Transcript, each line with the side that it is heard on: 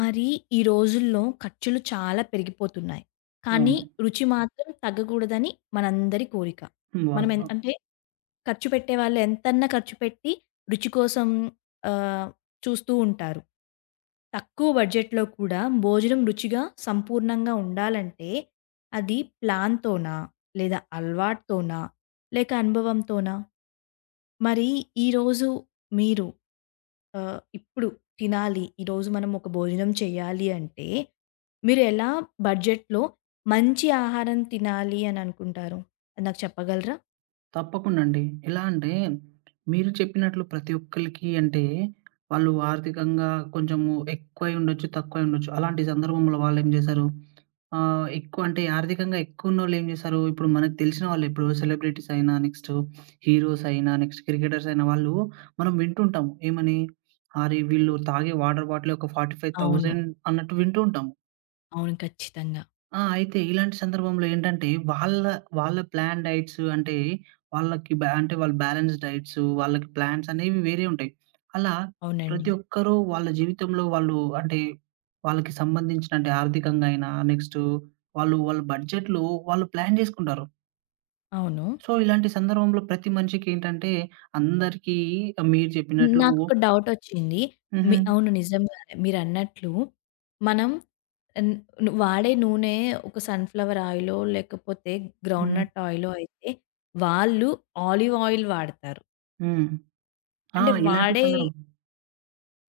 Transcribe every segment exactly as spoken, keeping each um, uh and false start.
left: మరి ఈ రోజుల్లో ఖర్చులు చాలా పెరిగిపోతున్నాయి. కానీ
right: అవును.
left: రుచి మాత్రం తగ్గకూడదని మనందరి కోరిక.
right: హ్మ్.
left: మనం ఎన్
right: వాస్తవం.
left: అంటే ఖర్చు పెట్టేవాళ్ళు ఎంతన్నా ఖర్చు పెట్టి రుచి కోసం ఆహ్, చూస్తూ ఉంటారు. తక్కువ బడ్జెట్‌లో కూడా భోజనం రుచిగా, సంపూర్ణంగా ఉండాలంటే అది ప్లాన్‌తోనా? లేదా అలవాటుతోనా? లేక అనుభవంతోనా? మరి ఈరోజు మీరు ఆహ్, ఇప్పుడు తినాలి, ఈరోజు మనం ఒక భోజనం చేయాలి అంటే, మీరెలా బడ్జెట్‌లో మంచి ఆహారం తినాలి అని అనుకుంటారు? అది నాకు చెప్పగలరా?
right: తప్పకుండా అండి. ఎలా అంటే మీరు చెప్పినట్లు ప్రతి ఒక్కళ్ళకి అంటే వాళ్ళు ఆర్థికంగా కొంచెము ఎక్కువై ఉండొచ్చు, తక్కువై ఉండొచ్చు. అలాంటి సందర్భంలో వాళ్ళేం జేశారు. ఆహ్, ఎక్కువ అంటే ఆర్థికంగా ఎక్కువున్నోళ్ళు ఏం జేశారు, ఇప్పుడు మనకు తెలిసిన వాళ్ళే ఇప్పుడు సెలబ్రిటీస్ అయినా, నెక్స్ట్ హీరోస్ అయినా, నెక్స్ట్ క్రికెటర్స్ అయినా వాళ్ళు మనం వింటుంటాము. ఏమని? అరే! వీళ్ళు తాగే వాటర్ బాటిల్ ఒక
left: అవును.
right: నలభై ఐదు వేలు అన్నట్టు వింటూ ఉంటాము.
left: అవును, ఖచ్చితంగా.
right: ఆ! అయితే ఇలాంటి సందర్భంలో ఏంటంటే, వాళ్ళ వాళ్ళ ప్లాన్ డైట్స్ అంటే, వాళ్ళకి బ్యా అంటే వాళ్ళు బ్యాలెన్స్ డైట్స్, వాళ్ళకి ప్లాన్స్ అనేవి వేరే ఉంటాయి. అలా
left: అవునండి.
right: ప్రతి ఒక్కరూ వాళ్ళ జీవితంలో వాళ్ళు అంటే, వాళ్ళకి సంబంధించిన అంటే ఆర్థికంగా అయినా, నెక్స్ట్ వాళ్ళు వాళ్ళ బడ్జెట్‌లో వాళ్ళు ప్లాన్ జేసుకుంటారు.
left: అవును.
right: సో, ఇలాంటి సందర్భంలో ప్రతి మనిషికి ఏంటంటే, అందరికీ మీరు చెప్పినట్లు.
left: నాకొక డౌటొచ్చింది. మీ
right: హుహు.
left: అవును. నిజంగానే. మీరన్నట్లు మనం ఆహ్, ను వాడే నూనె ఒక సన్‌ఫ్లవర్ ఆయిలో, లేకపోతే
right: హ్మ్.
left: గ్రౌండ్‌నట్ ఆయిలో అయితే, వాళ్ళు ఆలివ్ ఆయిల్ వాడతారు.
right: హ్మ్. ఆ!
left: అంటే
right: ఇలాంటి
left: వాడే
right: సందర్భం.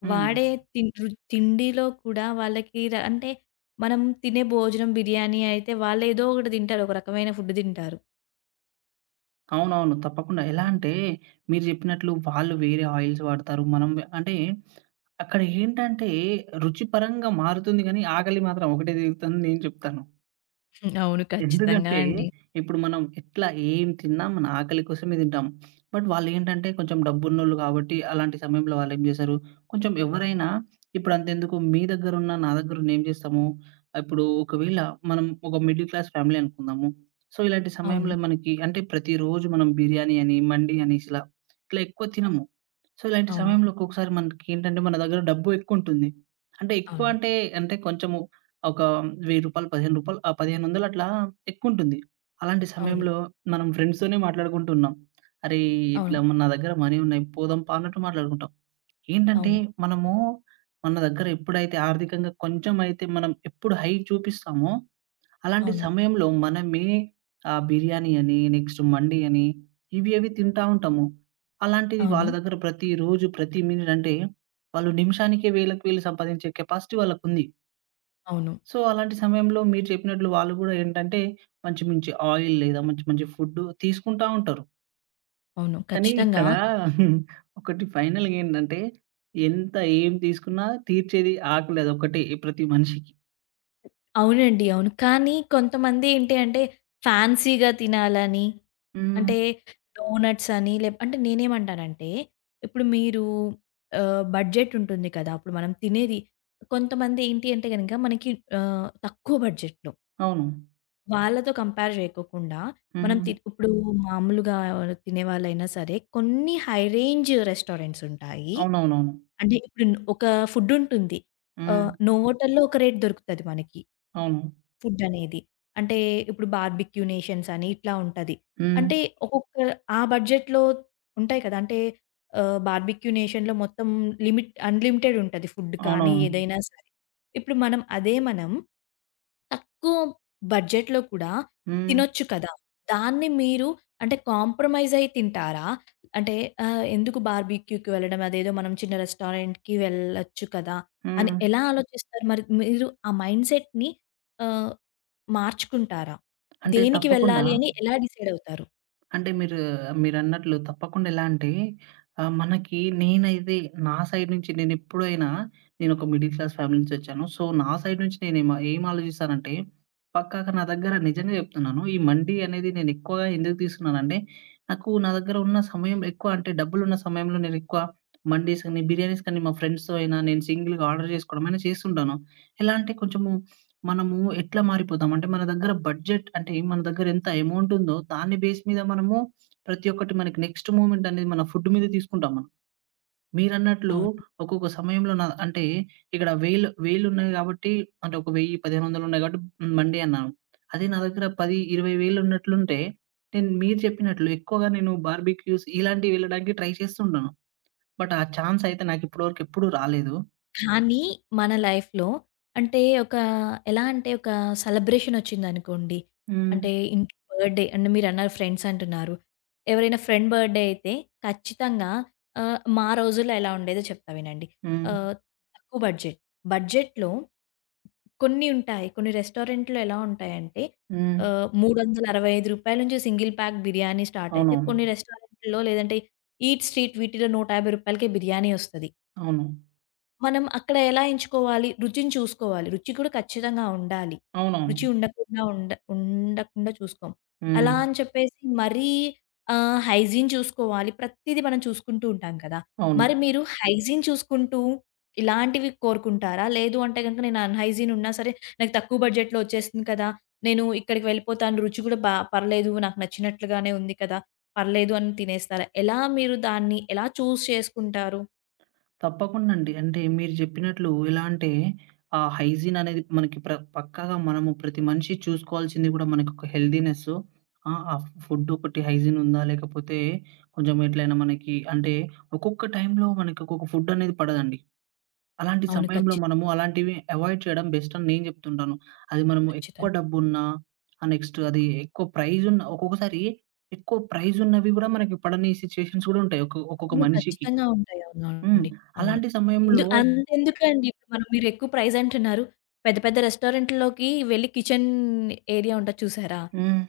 right: హ్మ్.
left: వాడే తిన్ రు తిండిలో కూడా వాళ్ళకి ర అంటే మనం తినే భోజనం బిర్యానీ అయితే వాళ్ళేదో ఒకటి తింటారు. ఒక రకమైన ఫుడ్ తింటారు.
right: అవునవును. తప్పకుండా. ఎలా అంటే మీరు జెప్పినట్లు వాళ్ళు వేరే ఆయిల్స్ వాడతారు. మనం వే అంటే అక్కడ ఏంటంటే రుచిపరంగా మారుతుంది గానీ ఆకలి మాత్రం ఒకటే తీరుతుందని నేను చెప్తాను.
left: హ్మ్. అవును, ఖచ్చితంగా
right: ఎందుకంటే,
left: అండి.
right: ఇప్పుడు మనం ఎట్లా ఏం తిన్నా మన ఆకలి కోసమే తింటాం. బట్ వాళ్ళేంటంటే కొంచెం డబ్బున్నోళ్ళు కాబట్టి అలాంటి సమయంలో వాళ్ళేం జేశారు, కొంచెం ఎవరైనా ఇప్పుడు అంతెందుకు మీ దగ్గరున్న, నా దగ్గరున్న ఏం జేస్తాము, ఇప్పుడు ఒకవేళ మనం ఒక మిడిల్ క్లాస్ ఫ్యామిలీ అనుకుందాము. సో, ఇలాంటి
left: అవును.
right: సమయంలో మనకి అంటే ప్రతిరోజు మనం బిర్యానీ అని, మండి అనేసి ఇలా, ఇట్లా ఎక్కువ తినము. సో, ఇలాంటి
left: అవును.
right: సమయంలో ఒక్కొక్కసారి మనకేంటంటే మన దగ్గర డబ్బు ఎక్కువుంటుంది. అంటే ఎక్కువ
left: అవును.
right: అంటే, అంటే కొంచెము ఒక రూ. వెయ్యి, రూ. పదిహేను ఆ పదిహేను వందలు అట్లా ఎక్కువుంటుంది. అలాంటి
left: అవును.
right: సమయంలో మనం ఫ్రెండ్స్‌తోనే మాట్లాడుకుంటున్నాం. అరేయ్!
left: అవును.
right: ఇట్లా మ నా దగ్గర మనీ ఉన్నాయి పోదాం పా అన్నట్టు మాట్లాడుకుంటాం. ఏంటంటే
left: అవును.
right: మనము మన దగ్గర ఎప్పుడైతే ఆర్థికంగా కొంచెం అయితే మనం ఎప్పుడు హై చూపిస్తామో అలాంటి
left: అవును.
right: సమయంలో మనమే ఆ బిర్యానీ అని, నెక్స్ట్ మండి అని ఇవి అవి తింటా ఉంటాము. అలాంటిది
left: అవును.
right: వాళ్ళ దగ్గర ప్రతిరోజు, ప్రతి మినిట్ అంటే వాళ్ళు నిమిషానికే వేలకు వేలు సంపాదించే కెపాసిటీ వాళ్ళకుంది.
left: అవును.
right: సో, అలాంటి సమయంలో మీరు చెప్పినట్లు వాళ్ళు గూడా ఏంటంటే, మంచి మంచి ఆయిల్ లేదా మంచి మంచి ఫుడ్ తీసుకుంటా ఉంటారు.
left: అవును,
right: కానీ
left: ఖచ్చితంగా.
right: ఇక్కడ ఒకటి ఫైనల్‌గా ఏంటంటే, ఎంత ఏం తీసుకున్నా తీర్చేది ఆకలి అదొక్కటే ప్రతి మనిషికి.
left: అవునండి. అవును. కానీ కొంతమంది ఏంటి అంటే, ఫ్యాన్సీగా తినాలని
right: హ్మ్.
left: అంటే డోనట్స్ అని లేప్ అంటే నేనేమంటానంటే, ఇప్పుడు మీరు ఆహ్, బడ్జెట్ ఉంటుంది కదా! అప్పుడు మనం తినేది కొంతమంది ఏంటి అంటే గనక మనకి ఆహ్, తక్కువ బడ్జెట్‌లో
right: అవును.
left: వాళ్ళతో కంపేర్ జేయకోకుండా మనం
right: హ్మ్.
left: తి ఇప్పుడు మామూలుగా తినేవాళ్ళైనా సరే కొన్ని హై రేంజ్ రెస్టారెంట్స్ ఉంటాయి.
right: అవునవునవును.
left: అంటే ఇప్పుడు ఒక ఫుడ్ ఉంటుంది.
right: హ్మ్.
left: ఆహ్, నోవోటెల్‌లో ఒక రేట్ దొరుకుతది మనకి.
right: అవును.
left: ఫుడ్ అనేది. అంటే ఇప్పుడు బార్బిక్యూ నేషన్స్ అని ఇట్లా ఉంటది.
right: హ్మ్.
left: అంటే ఒక్కొక్క ఆ బడ్జెట్‌లో ఉంటాయి కదా! అంటే ఆహ్, బార్బిక్యూ నేషన్‌లో మొత్తం లిమిట్ అన్‌లిమిటెడ్ ఉంటది ఫుడ్ కానీ
right: అవునవును.
left: ఏదైనా సరే. ఇప్పుడు మనం అదే మనం తక్కువ బడ్జెట్‌లో కూడా
right: హ్మ్.
left: తినొచ్చు కదా! దాన్ని మీరు అంటే కాంప్రమైజ్ అయ్యి తింటారా? అంటే ఆహ్, ఎందుకు బార్బిక్యూకి వెళ్ళడం, అదేదో మనం చిన్న రెస్టారెంట్‌కి వెళ్ళొచ్చు కదా! అని
right: హ్మ్.
left: ఎలా ఆలోచిస్తారు? మరి మీరు ఆ మైండ్‌సెట్‌ని ఆహ్ మార్చుకుంటారా?
right: అంటే
left: దేనికి
right: తప్పకుండా
left: వెళ్ళాలి అని ఎలా డిసైడ్ అవుతారు?
right: అంటే మీరు మీరన్నట్లు తప్పకుండా ఎలా అంటే ఆహ్, మనకి నేనైతే నా సైడ్ నుంచి నేనెప్పుడైనా నేనొక మిడిల్ క్లాస్ ఫ్యామిలీ నుంచి వచ్చాను. సో, నా సైడ్ నుంచి నేనేం ఏం ఏం ఆలోచిస్తానంటే పక్కాగా నా దగ్గర నిజంగా చెప్తున్నాను. ఈ మండి అనేది నేనెక్కువగా ఎందుకు తీసుకున్నానంటే నాకు నా దగ్గర ఉన్న సమయం ఎక్కువ అంటే డబ్బులున్న సమయంలో నేనెక్కువ మండీస్ అని, బిర్యానీస్ కానీ మా ఫ్రెండ్స్‌తో అయినా నేను సింగిల్‌గా ఆర్డర్ చేసుకోవడం అయినా చేస్తుంటాను. ఎలా అంటే కొంచెము మనము ఎట్లా మారిపోతాం అంటే మన దగ్గర బడ్జెట్ అంటే మన దగ్గర ఎంత అమౌంట్ ఉందో దాన్ని బేస్ మీద మనము ప్రతి ఒక్కటి మనకి నెక్స్ట్ మూమెంట్ అనేది మన ఫుడ్ మీద తీసుకుంటాం మనం. మీరన్నట్లు
left: అవును.
right: ఒక్కొక్క సమయంలో నా అంటే ఇక్కడ వేలు వేలు ఉన్నాయి కాబట్టి అంటే ఒక వెయ్యి, పదిహేను వందలు ఉన్నాయి కాబట్టి మండి అన్నాను. అదే నా దగ్గర పది, ఇరవై వేలు ఉన్నట్లుంటే నేను మీరు చెప్పినట్లు ఎక్కువగా నేను బార్బిక్యూస్ ఇలాంటివి వెళ్ళడానికి ట్రై చేస్తుంటాను. బట్ ఆ ఛాన్స్ అయితే నాకు ఇప్పటి వరకు ఎప్పుడు రాలేదు.
left: కానీ మన లైఫ్‌లో అంటే ఒక ఎలా అంటే ఒక సెలబ్రేషన్ వచ్చిందనుకోండి.
right: హ్మ్.
left: అంటే ఇంట్లో బర్త్‌డే అంటే మీరన్నారు, ఫ్రెండ్స్ అంటున్నారు. ఎవరైనా ఫ్రెండ్ బర్త్‌డే అయితే ఖచ్చితంగా ఆహ్, మా రోజుల్లో ఎలా ఉండేదో చెప్తా వినండి.
right: హ్మ్.
left: ఆహ్, తక్కువ బడ్జెట్. బడ్జెట్‌లో కొన్ని ఉంటాయి. కొన్ని రెస్టారెంట్‌లో ఎలా ఉంటాయంటే
right: హ్మ్.
left: ఆహ్, రూ. మూడు వందల అరవై ఐదు నుంచి సింగిల్ ప్యాక్ బిర్యానీ స్టార్ట్ అయితే
right: అవునవును.
left: కొన్ని రెస్టారెంట్‌లో లేదంటే ఈట్ స్ట్రీట్ వీటిలో రూ. 150కే బిర్యానీ వస్తది.
right: అవును.
left: మనం అక్కడ ఎలా ఎంచుకోవాలి? రుచిని చూసుకోవాలి. రుచి కూడా ఖచ్చితంగా ఉండాలి.
right: అవునవును.
left: రుచి ఉండకుండా ఉండ ఉండకుండా చూసుకోం.
right: హ్మ్.
left: అలా అని చెప్పేసి మరీ ఆహ్, హైజీన్ చూసుకోవాలి. ప్రతీది మనం చూసుకుంటూ ఉంటాం కదా!
right: అవును.
left: మరి మీరు హైజీన్ చూసుకుంటూ ఇలాంటివి కోరుకుంటారా? లేదు అంటే గనుక నేను అన్‌హైజీన్ ఉన్నా సరే నాకు తక్కువ బడ్జెట్‌లో వచ్చేస్తుంది కదా! నేను ఇక్కడికి వెళ్ళిపోతాను. రుచి కూడా బా, పర్లేదు. నాకు నచ్చినట్లుగానే ఉంది కదా! పర్లేదు అని తినేస్తారా? ఎలా మీరు దాన్ని ఎలా చూజ్ చేసుకుంటారు?
right: తప్పకుండా అండి. అంటే మీరు చెప్పినట్లు ఎలా అంటే ఆ హైజీన్ అనేది మనకి ప్ర పక్కాగా మనము ప్రతి మనిషి చూసుకోవాల్సింది గూడా మనకొక హెల్తీనెస్. ఆ! ఆ ఫుడ్ ఒకటి హైజీన్ ఉందా? లేకపోతే కొంచెం ఎట్లైనా మనకి అంటే ఒక్కొక్క టైంలో మనకి ఒక్కొక్క ఫుడ్ అనేది పడదండి. అలాంటి
left: అవును,
right: సమయంలో
left: ఖచ్చితంగా.
right: మనము అలాంటివి అవాయిడ్ చేయడం బెస్ట్ అని నేను చెప్తుంటాను. అది మనము ఎక్కువ
left: ఖచ్చితంగా.
right: డబ్బున్నా ఆహ్, నెక్స్ట్ అది ఎక్కువ ప్రైజ్ ఉన్న ఒక్కొక్కసారి ఎక్కువ ప్రైజ్ ఉన్నవి గూడా మనకి పడని సిట్యుయేషన్స్ గూడా ఉంటాయి. ఒకొ ఒక్కొక్క
left: అవును,
right: మనిషికి.
left: ఖచ్చితంగా ఉంటాయి.
right: హ్మ్.
left: అవునండి. అవును.
right: అలాంటి
left: ఎందు
right: సమయంలో.
left: అంతెందుకండి ఇప్పుడు మనం, మీరెక్కువ ప్రైస్ అంటున్నారు. పెద్ద పెద్ద రెస్టారెంట్‌లోకి వెళ్ళి కిచెన్ ఏరియా ఉంటది చూసారా?
right: హ్మ్.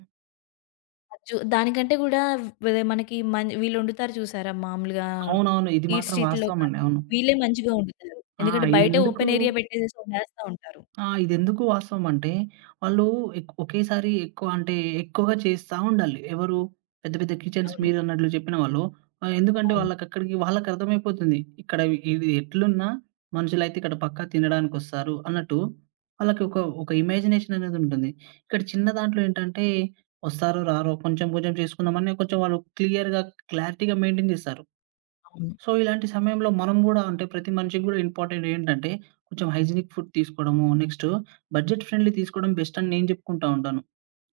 left: అది చు దానికంటే గూడా వె మనకి మం వీళ్ళొండుతారు చూసారా, మామూలుగా
right: అవునవును. ఇది
left: ఈట్
right: మాత్రం
left: స్ట్రీట్‌లో
right: వాస్తవమండి.
left: కానీ,
right: అవును.
left: వీళ్ళే మంచిగా వండుతారు.
right: ఆ!
left: ఎందుకంటే బయటే
right: ఇదెందుకు
left: ఓపెన్ ఏరియా పెట్టేసేసి వండేస్తా ఉంటారు.
right: ఆ! ఇదెందుకు వాస్తవం అంటే, వాళ్ళు ఎక్ ఒకేసారి ఎక్కువ అంటే, ఎక్కువగా చేస్తా ఉండాలి. ఎవరు పెద్ద పెద్ద కిచెన్స్
left: అవును.
right: మీరన్నట్లు చెప్పిన వాళ్ళు ఆహ్, ఎందుకంటే
left: అవును.
right: వాళ్ళకక్కడికి వాళ్ళకర్థమైపోతుంది. ఇక్కడ ఇది ఎట్లున్నా మనుషులైతే ఇక్కడ పక్కా తినడానికొస్తారు అన్నట్టు వాళ్ళకి ఒక, ఒక ఇమాజినేషన్ అనేదుంటుంది. ఇక్కడ చిన్న దాంట్లో ఏంటంటే, వస్తారో రారో కొంచెం కొంచెం చేసుకుందామని కొంచెం వాళ్ళు క్లియర్‌గా, క్లారిటీగా మెయింటైన్ చేస్తారు.
left: అవును,
right: సో, ఇలాంటి సమయంలో మనం గూడా అంటే ప్రతి మనిషికి గూడా ఇంపార్టెంట్ ఏంటంటే, కొంచెం హైజీనిక్ ఫుడ్ తీసుకోవడము, నెక్స్ట్ బడ్జెట్ ఫ్రెండ్లీ తీసుకోవడం బెస్ట్ అని నేను జెప్పుకుంటా ఉంటాను.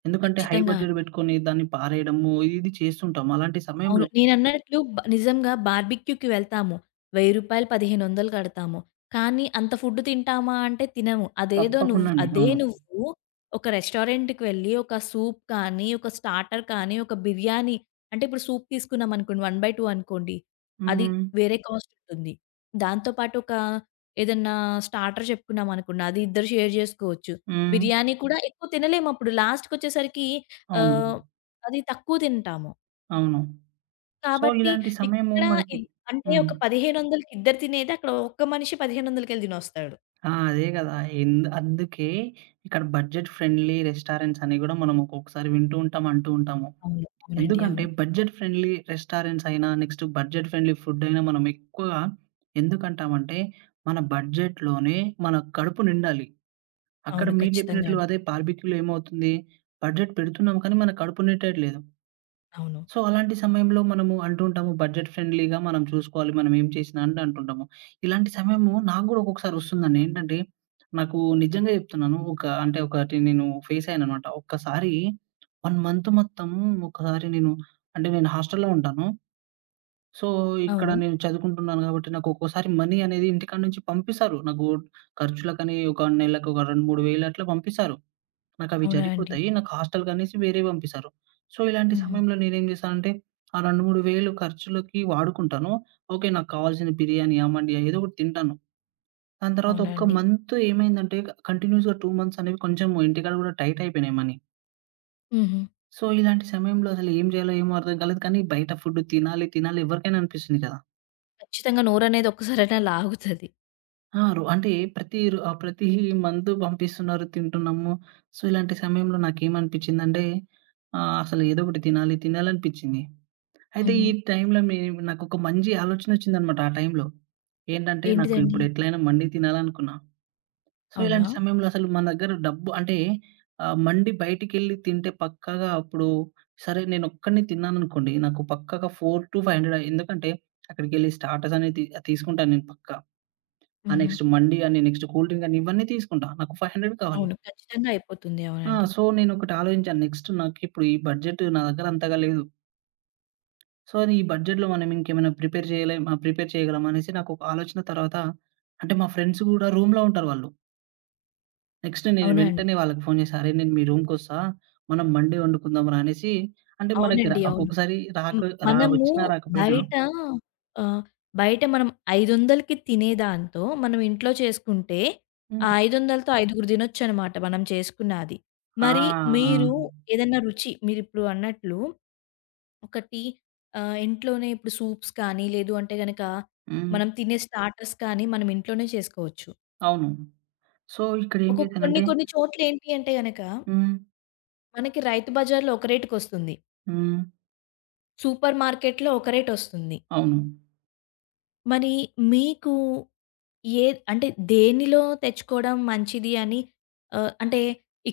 right: ఎందుకంటే హై
left: ఖచ్చితంగా.
right: బడ్జెట్ బెట్టుకొని దాన్ని పారేయడము ఇది, ఇది చేస్తుంటాం. అలాంటి
left: అవును,
right: సమయంలో
left: నేనన్నట్లు బ నిజంగా బార్బిక్యూకి వెళ్తాము. రూ. వెయ్యి, పదిహేను వందలు కడతాము. కానీ అంత ఫుడ్ తింటామా అంటే తినము. అదేదో నువ్వు
right: తప్పకుండా అండి.
left: అదే
right: అవును.
left: నువ్వు ఒక రెస్టారెంట్‌కి వెళ్ళి ఒక సూప్ కానీ, ఒక స్టార్టర్ కానీ, ఒక బిర్యానీ, అంటే ఇప్పుడు సూప్ తీసుకున్నామనుకోండి వన్ బై టు అనుకోండి. అది
right: హ్మ్.
left: వేరే కాస్ట్ ఉంటుంది. దాంతో పాటు ఒక ఏదన్నా స్టార్టర్ చెప్పుకున్నామనుకోండి, అది ఇద్దరు షేర్ జేసుకోవచ్చు.
right: హ్మ్.
left: బిర్యానీ కూడా ఎక్కువ తినలేమప్పుడు. లాస్ట్‌కొచ్చేసరికి
right: అవును.
left: ఆహ్, అది తక్కువ తింటాము.
right: అవును. సో,
left: కాబట్టి
right: ఇలాంటి సమయము
left: ఇక్కడ
right: మనకి.
left: ఇద్ అంటే
right: హ్మ్.
left: ఒక పదిహేను వందలకి ఇద్దరు తినేది అక్కడ ఒక్క మనిషి పదిహేను వందలకెళ్ళి తినొస్తాడు.
right: ఆ! అదే గదా! ఎందు అందుకే ఇక్కడ బడ్జెట్ ఫ్రెండ్లీ రెస్టారెంట్స్ అని గూడా మనం ఒక్కొక్కసారి వింటూ ఉంటాం, అంటూ ఉంటాము.
left: అవును. అవునండి.
right: ఎందుకంటే
left: అవును.
right: బడ్జెట్ ఫ్రెండ్లీ రెస్టారెంట్స్ అయినా, నెక్స్ట్ బడ్జెట్ ఫ్రెండ్లీ ఫుడ్ అయినా మనం ఎక్కువగా ఎందుకంటామంటే, మన బడ్జెట్‌లోనే మన కడుపు నిండాలి. అక్కడ
left: అవును,
right: మీరు
left: ఖచ్చితంగా
right: చెప్పినట్లు
left: అండి.
right: అదే బార్బిక్యూలో ఏమవుతుంది, బడ్జెట్ పెడుతున్నాం కానీ మన కడుపు నిండట్లేదు.
left: అవును.
right: సో, అలాంటి సమయంలో మనము అంటుంటాము బడ్జెట్ ఫ్రెండ్లీగా మనం చూసుకోవాలి. మనం ఏం చేసినా అని అంటుంటాము. ఇలాంటి సమయము నాకు గూడా ఒక్కొక్కసారి ఒస్తుందండి. ఏంటంటే, నాకు నిజంగా జెప్తున్నాను. ఒక అంటే ఒకటి నేను ఫేస్ అయ్యాననమాట. ఒక్కసారి ఒక మంత్ మొత్తం ఒకసారి నేను అంటే నేను హాస్టల్‌లో ఉంటాను. సో, ఇక్కడ
left: అవును.
right: నేను చదువుకుంటున్నాను గాబట్టి నాకు ఒక్కోసారి మనీ అనేది ఇంటికాడ నుంచి పంపిస్తారు. నాకు ఖర్చులకని ఒక నెలకు ఒక రెండు, మూడు వేలు అట్లా పంపిస్తారు. నాకవి
left: అవునా అండి?
right: జరిపోతాయి. నాకు హాస్టల్‌కనేసి వేరే పంపిస్తారు. సో, ఇలాంటి
left: హుహు.
right: సమయంలో నేనేం చేశానంటే, ఆ రెండు, మూడు వేలు ఖర్చులకి వాడుకుంటాను. ఓకే. నాకు కావాల్సిన బిర్యానీయా, మండియా ఏదో ఒకటి తింటాను. దాని తర్వాత
left: అవునా
right: ఒక్క
left: అండి?
right: మంత్ ఏమైందంటే కంటిన్యూయస్‌గా రెండు మంత్స్ అనేవి కొంచెం ఇంటికాడ కూడా టైట్ అయిపోయినాయి మనీ.
left: హుహు.
right: సో, ఇలాంటి సమయంలో అసలు ఏం చేయాలో ఏమో అర్థం కాలేదు. కానీ బయట ఫుడ్ తినాలి, తినాలి ఎవరికైనా అనిపిస్తుంది కదా!
left: ఖచ్చితంగా, నోరనేది ఒక్కసారైనా లాగుతది.
right: ఆ! రో అంటే ప్రతి రో ఆహ్, ప్రతి మంత్ పంపిస్తున్నారు, తింటున్నాము. సో, ఇలాంటి సమయంలో నాకేమనిపించిందంటే ఆహ్, అసలు ఏదో ఒకటి తినాలి, తినాలనిపించింది. అయితే
left: హుహు.
right: ఈ టైంలో మీ నాకొక మంచి ఆలోచనొచ్చిందనమాట ఆ టైంలో. ఏంటంటే, నాకు
left: ఏంటిదండి?
right: ఇప్పుడు ఎట్లైనా మండి తినాలనుకున్నా. సో,
left: అవునా?
right: ఇలాంటి సమయంలో అసలు మన దగ్గర డబ్బు అంటే ఆహ్, మండి బయటికెళ్ళి తింటే పక్కాగా అప్పుడు సరే నేనొక్కడినే తిన్నాననుకోండి, నాకు పక్కాగా నాలుగు వందల ఐదు వందలు ఎందుకంటే, అక్కడికెళ్ళి స్టార్టర్స్ అనేది తీ తీసుకుంటాను నేను పక్కా. ఆ
left: హుహు.
right: నెక్స్ట్ మండి అని, నెక్స్ట్ కూల్ డ్రింక్ అని ఇవన్నీ తీసుకుంటా. నాకు ఐదు వందలు కావాలి.
left: అవును, ఖచ్చితంగా అయిపోతుంది.
right: ఆ!
left: అవునండి.
right: సో, నేనొకటి ఆలోచించాను నెక్స్ట్ నాకిప్పుడు ఈ బడ్జెట్ నా దగ్గర అంతగా లేదు. సో, అది ఈ బడ్జెట్‌లో మనం ఇంకేమైనా ప్రిపేర్ చేయలేమా ప్రిపేర్ చేయగలమా అనేసి నాకొక ఆలోచన తర్వాత అంటే మా ఫ్రెండ్స్ గూడా రూమ్‌లో ఉంటారు వాళ్ళు. నెక్స్ట్ నేను
left: అవునా అండి?
right: వెంటనే వాళ్ళకి ఫోను చేశా, "అరేయ్! నేను మీ రూమ్‌కొస్తా. మనం మండే వండుకుందాం రా" అనేసి అంటే మనకి ర
left: అవునండి. అవును.
right: ఒక్కొక్కసారి రాక
left: హ్మ్.
right: రా
left: మనము
right: వచ్చినా రాకపోయినా.
left: బయట ఆహ్, బయట మనం ఐదు వందలకి తినేదాంతో, మనం ఇంట్లో చేసుకుంటే, ఆ
right: హ్మ్.
left: ఐదు వందలతో ఐదుగురు తినొచ్చనమాట మనం చేసుకున్నది.
right: ఆ!
left: మరి
right: ఆ!
left: మీరు ఏదన్నా రుచి మీరిప్పుడు అన్నట్లు ఒకటి ఆహ్, ఇంట్లోనే ఇప్పుడు సూప్స్ కానీ, లేదు అంటే గనక
right: హ్మ్.
left: మనం తినే స్టార్టర్స్ కానీ, మనం ఇంట్లోనే చేసుకోవచ్చు.
right: అవును. సో, ఇక్కడ ఏం
left: ఒక కొన్ని
right: చేశానంటే.
left: కొన్ని చోట్లేంటి అంటే గనక,
right: హ్మ్.
left: మనకి రైతు బజార్‌లో ఒక రేటుకొస్తుంది.
right: హ్మ్.
left: సూపర్ మార్కెట్‌లో ఒక రేటొస్తుంది.
right: అవును.
left: మరి మీకు ఏ అంటే దేనిలో తెచ్చుకోవడం మంచిది అని ఆహ్, అంటే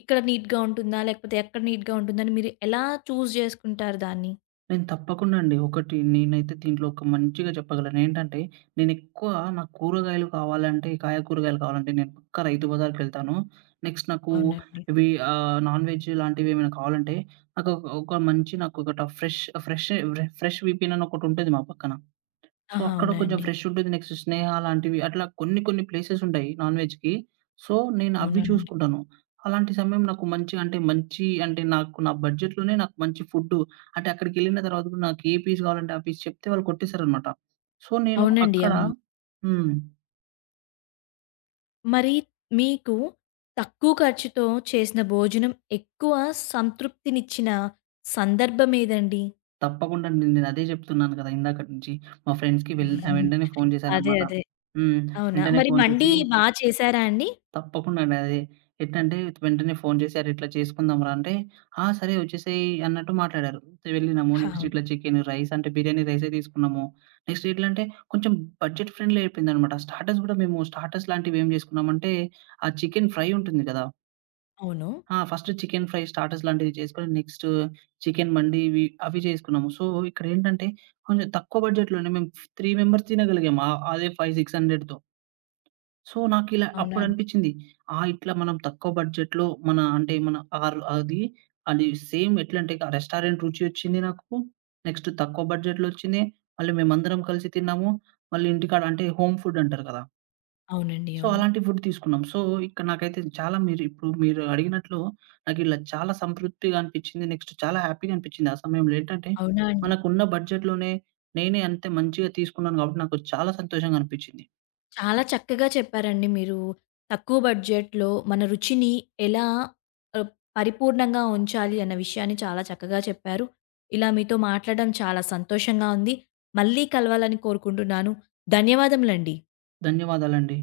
left: ఇక్కడ నీట్‌గా ఉంటుందా? లేకపోతే ఎక్కడ నీట్‌గా ఉంటుందని మీరు ఎలా చూజ్ చేసుకుంటారు దాన్ని?
right: నేను తప్పకుండా అండి. ఒకటి నేనైతే దీంట్లో ఒక మంచిగా చెప్పగలను. ఏంటంటే, నేనెక్కువ నాకు కూరగాయలు కావాలంటే, కాయ కూరగాయలు కావాలంటే, నేను పక్కా రైతు బజార్‌కెళ్తాను. నెక్స్ట్ నాకు
left: అవునా అండి?
right: ఇవి ఆహ్, నాన్ వెజ్ లాంటివేమైనా కావాలంటే, నాకు ఒక ఒక మంచి నాకొకట ఫ్రెష్ ఫ్రెష్ ఫ్రెష్ వీపీనని ఒకటుంటది మా పక్కన. సో,
left: ఆహా!
right: అక్కడ
left: అవునా
right: కొంచెం
left: అండి?
right: ఫ్రెష్ ఉంటది. నెక్స్ట్ స్నేహ లాంటివి అట్లా కొన్ని కొన్ని ప్లేసెస్ ఉంటాయి నాన్ వెజ్‌కి. సో, నేను
left: అవునా
right: అవి
left: అండి?
right: చూసుకుంటాను. అలాంటి సమయం నాకు మంచి అంటే మంచి అంటే నాకు నా బడ్జెట్‌లోనే నాకు మంచి ఫుడ్డు అంటే అక్కడికెళ్ళిన తర్వాత కూడా నాకు ఏ పీస్ కావాలంటే ఆ పీస్ చెప్తే వాళ్ళు కొట్టేసారనమాట. సో, నేను
left: అవునండి.
right: అక్కడ.
left: అవును.
right: హ్మ్.
left: మరి మీకు తక్కువ ఖర్చుతో చేసిన భోజనం ఎక్కువ సంతృప్తినిచ్చిన సందర్భం ఏదండి?
right: తప్పకుండా అండి. నేను అదే చెప్తున్నాను కదా! ఇందాకటి నుంచి. మా ఫ్రెండ్స్‌కి వెల్
left: ఉహుహు.
right: వెంటనే ఫోను
left: అదే.
right: చేశాననమాట.
left: అదే.
right: హ్మ్.
left: అవునా?
right: వెంటనే
left: మరి
right: ఫోను
left: మండీ
right: చేసి
left: బా చేశారా అండి?
right: తప్పకుండా అండి. అది ఎట్టంటే వెంటనే ఫోను చేసి "అరే! ఇట్లా చేసుకుందాం రా" అంటే, "ఆ! సరే వచ్చేసేయి" అన్నట్టు మాట్లాడారు. వెళ్ళినాము. నెక్స్ట్
left: అవును.
right: ఇట్లా చికెన్, రైస్ అంటే బిర్యానీ రైసే తీసుకున్నాము. నెక్స్ట్ ఎట్లా అంటే కొంచెం బడ్జెట్ ఫ్రెండ్లీ అయిపోయిందనమాట. స్టార్టర్స్ గూడా మేము స్టార్టర్స్ లాంటివి ఏం చేసుకున్నామంటే, ఆ చికెన్ ఫ్రై ఉంటుంది కదా!
left: అవును.
right: ఆ! ఫస్ట్ చికెన్ ఫ్రై స్టార్టర్స్ లాంటివి చేసుకొని, నెక్స్ట్ చికెన్ మండి ఇవి అవి చేసుకున్నాము. సో, ఇక్కడేంటంటే కొంచెం తక్కువ బడ్జెట్‌లోనే మేము మూడు మెంబర్స్ తినగలిగాము. ఆహ్, అదే ఐదు, 600తో. సో, నాకిలా
left: అవునా అండి?
right: అప్పుడనిపిచ్చింది. ఆ! ఇట్లా మనం తక్కువ బడ్జెట్‌లో మన అంటే మన ఆర్ అది, అది సేమ్ ఎట్లంటే ఇక రెస్టారెంట్ రుచి ఒచ్చింది నాకు. నెక్స్ట్ తక్కువ బడ్జెట్‌లో ఒచ్చింది. మళ్ళీ మేమందరం కలిసి తిన్నాము. మళ్ళీ ఇంటికాడ అంటే హోమ్ ఫుడ్ అంటారు కదా!
left: అవునండి.
right: సో,
left: అవును.
right: అలాంటి ఫుడ్ తీసుకున్నాం. సో, ఇక్కడ నాకైతే చాలా మీరు ఇప్పుడు మీరు అడిగినట్లు నాకిలా చాలా సంతృప్తిగా అనిపిచ్చింది. నెక్స్ట్ చాలా హ్యాపీగా అనిపిచ్చింది. ఆ సమయంలో ఏంటంటే,
left: అవునా అండి?
right: మనకున్న బడ్జెట్‌లోనే నేనే అంత మంచిగా తీసుకున్నాను గాబట్టి నాకు చాలా సంతోషంగా అనిపిచ్చింది.
left: చాలా చక్కగా చెప్పారండి మీరు. తక్కువ బడ్జెట్‌లో మన రుచిని ఎలా ఆహ్, పరిపూర్ణంగా ఉంచాలి అన్న విషయాన్ని చాలా చక్కగా చెప్పారు. ఇలా మీతో మాట్లాడడం చాలా సంతోషంగా ఉంది. మళ్ళీ కలవాలని కోరుకుంటున్నాను. ధన్యవాదములండి.
right: ధన్యవాదాలండి.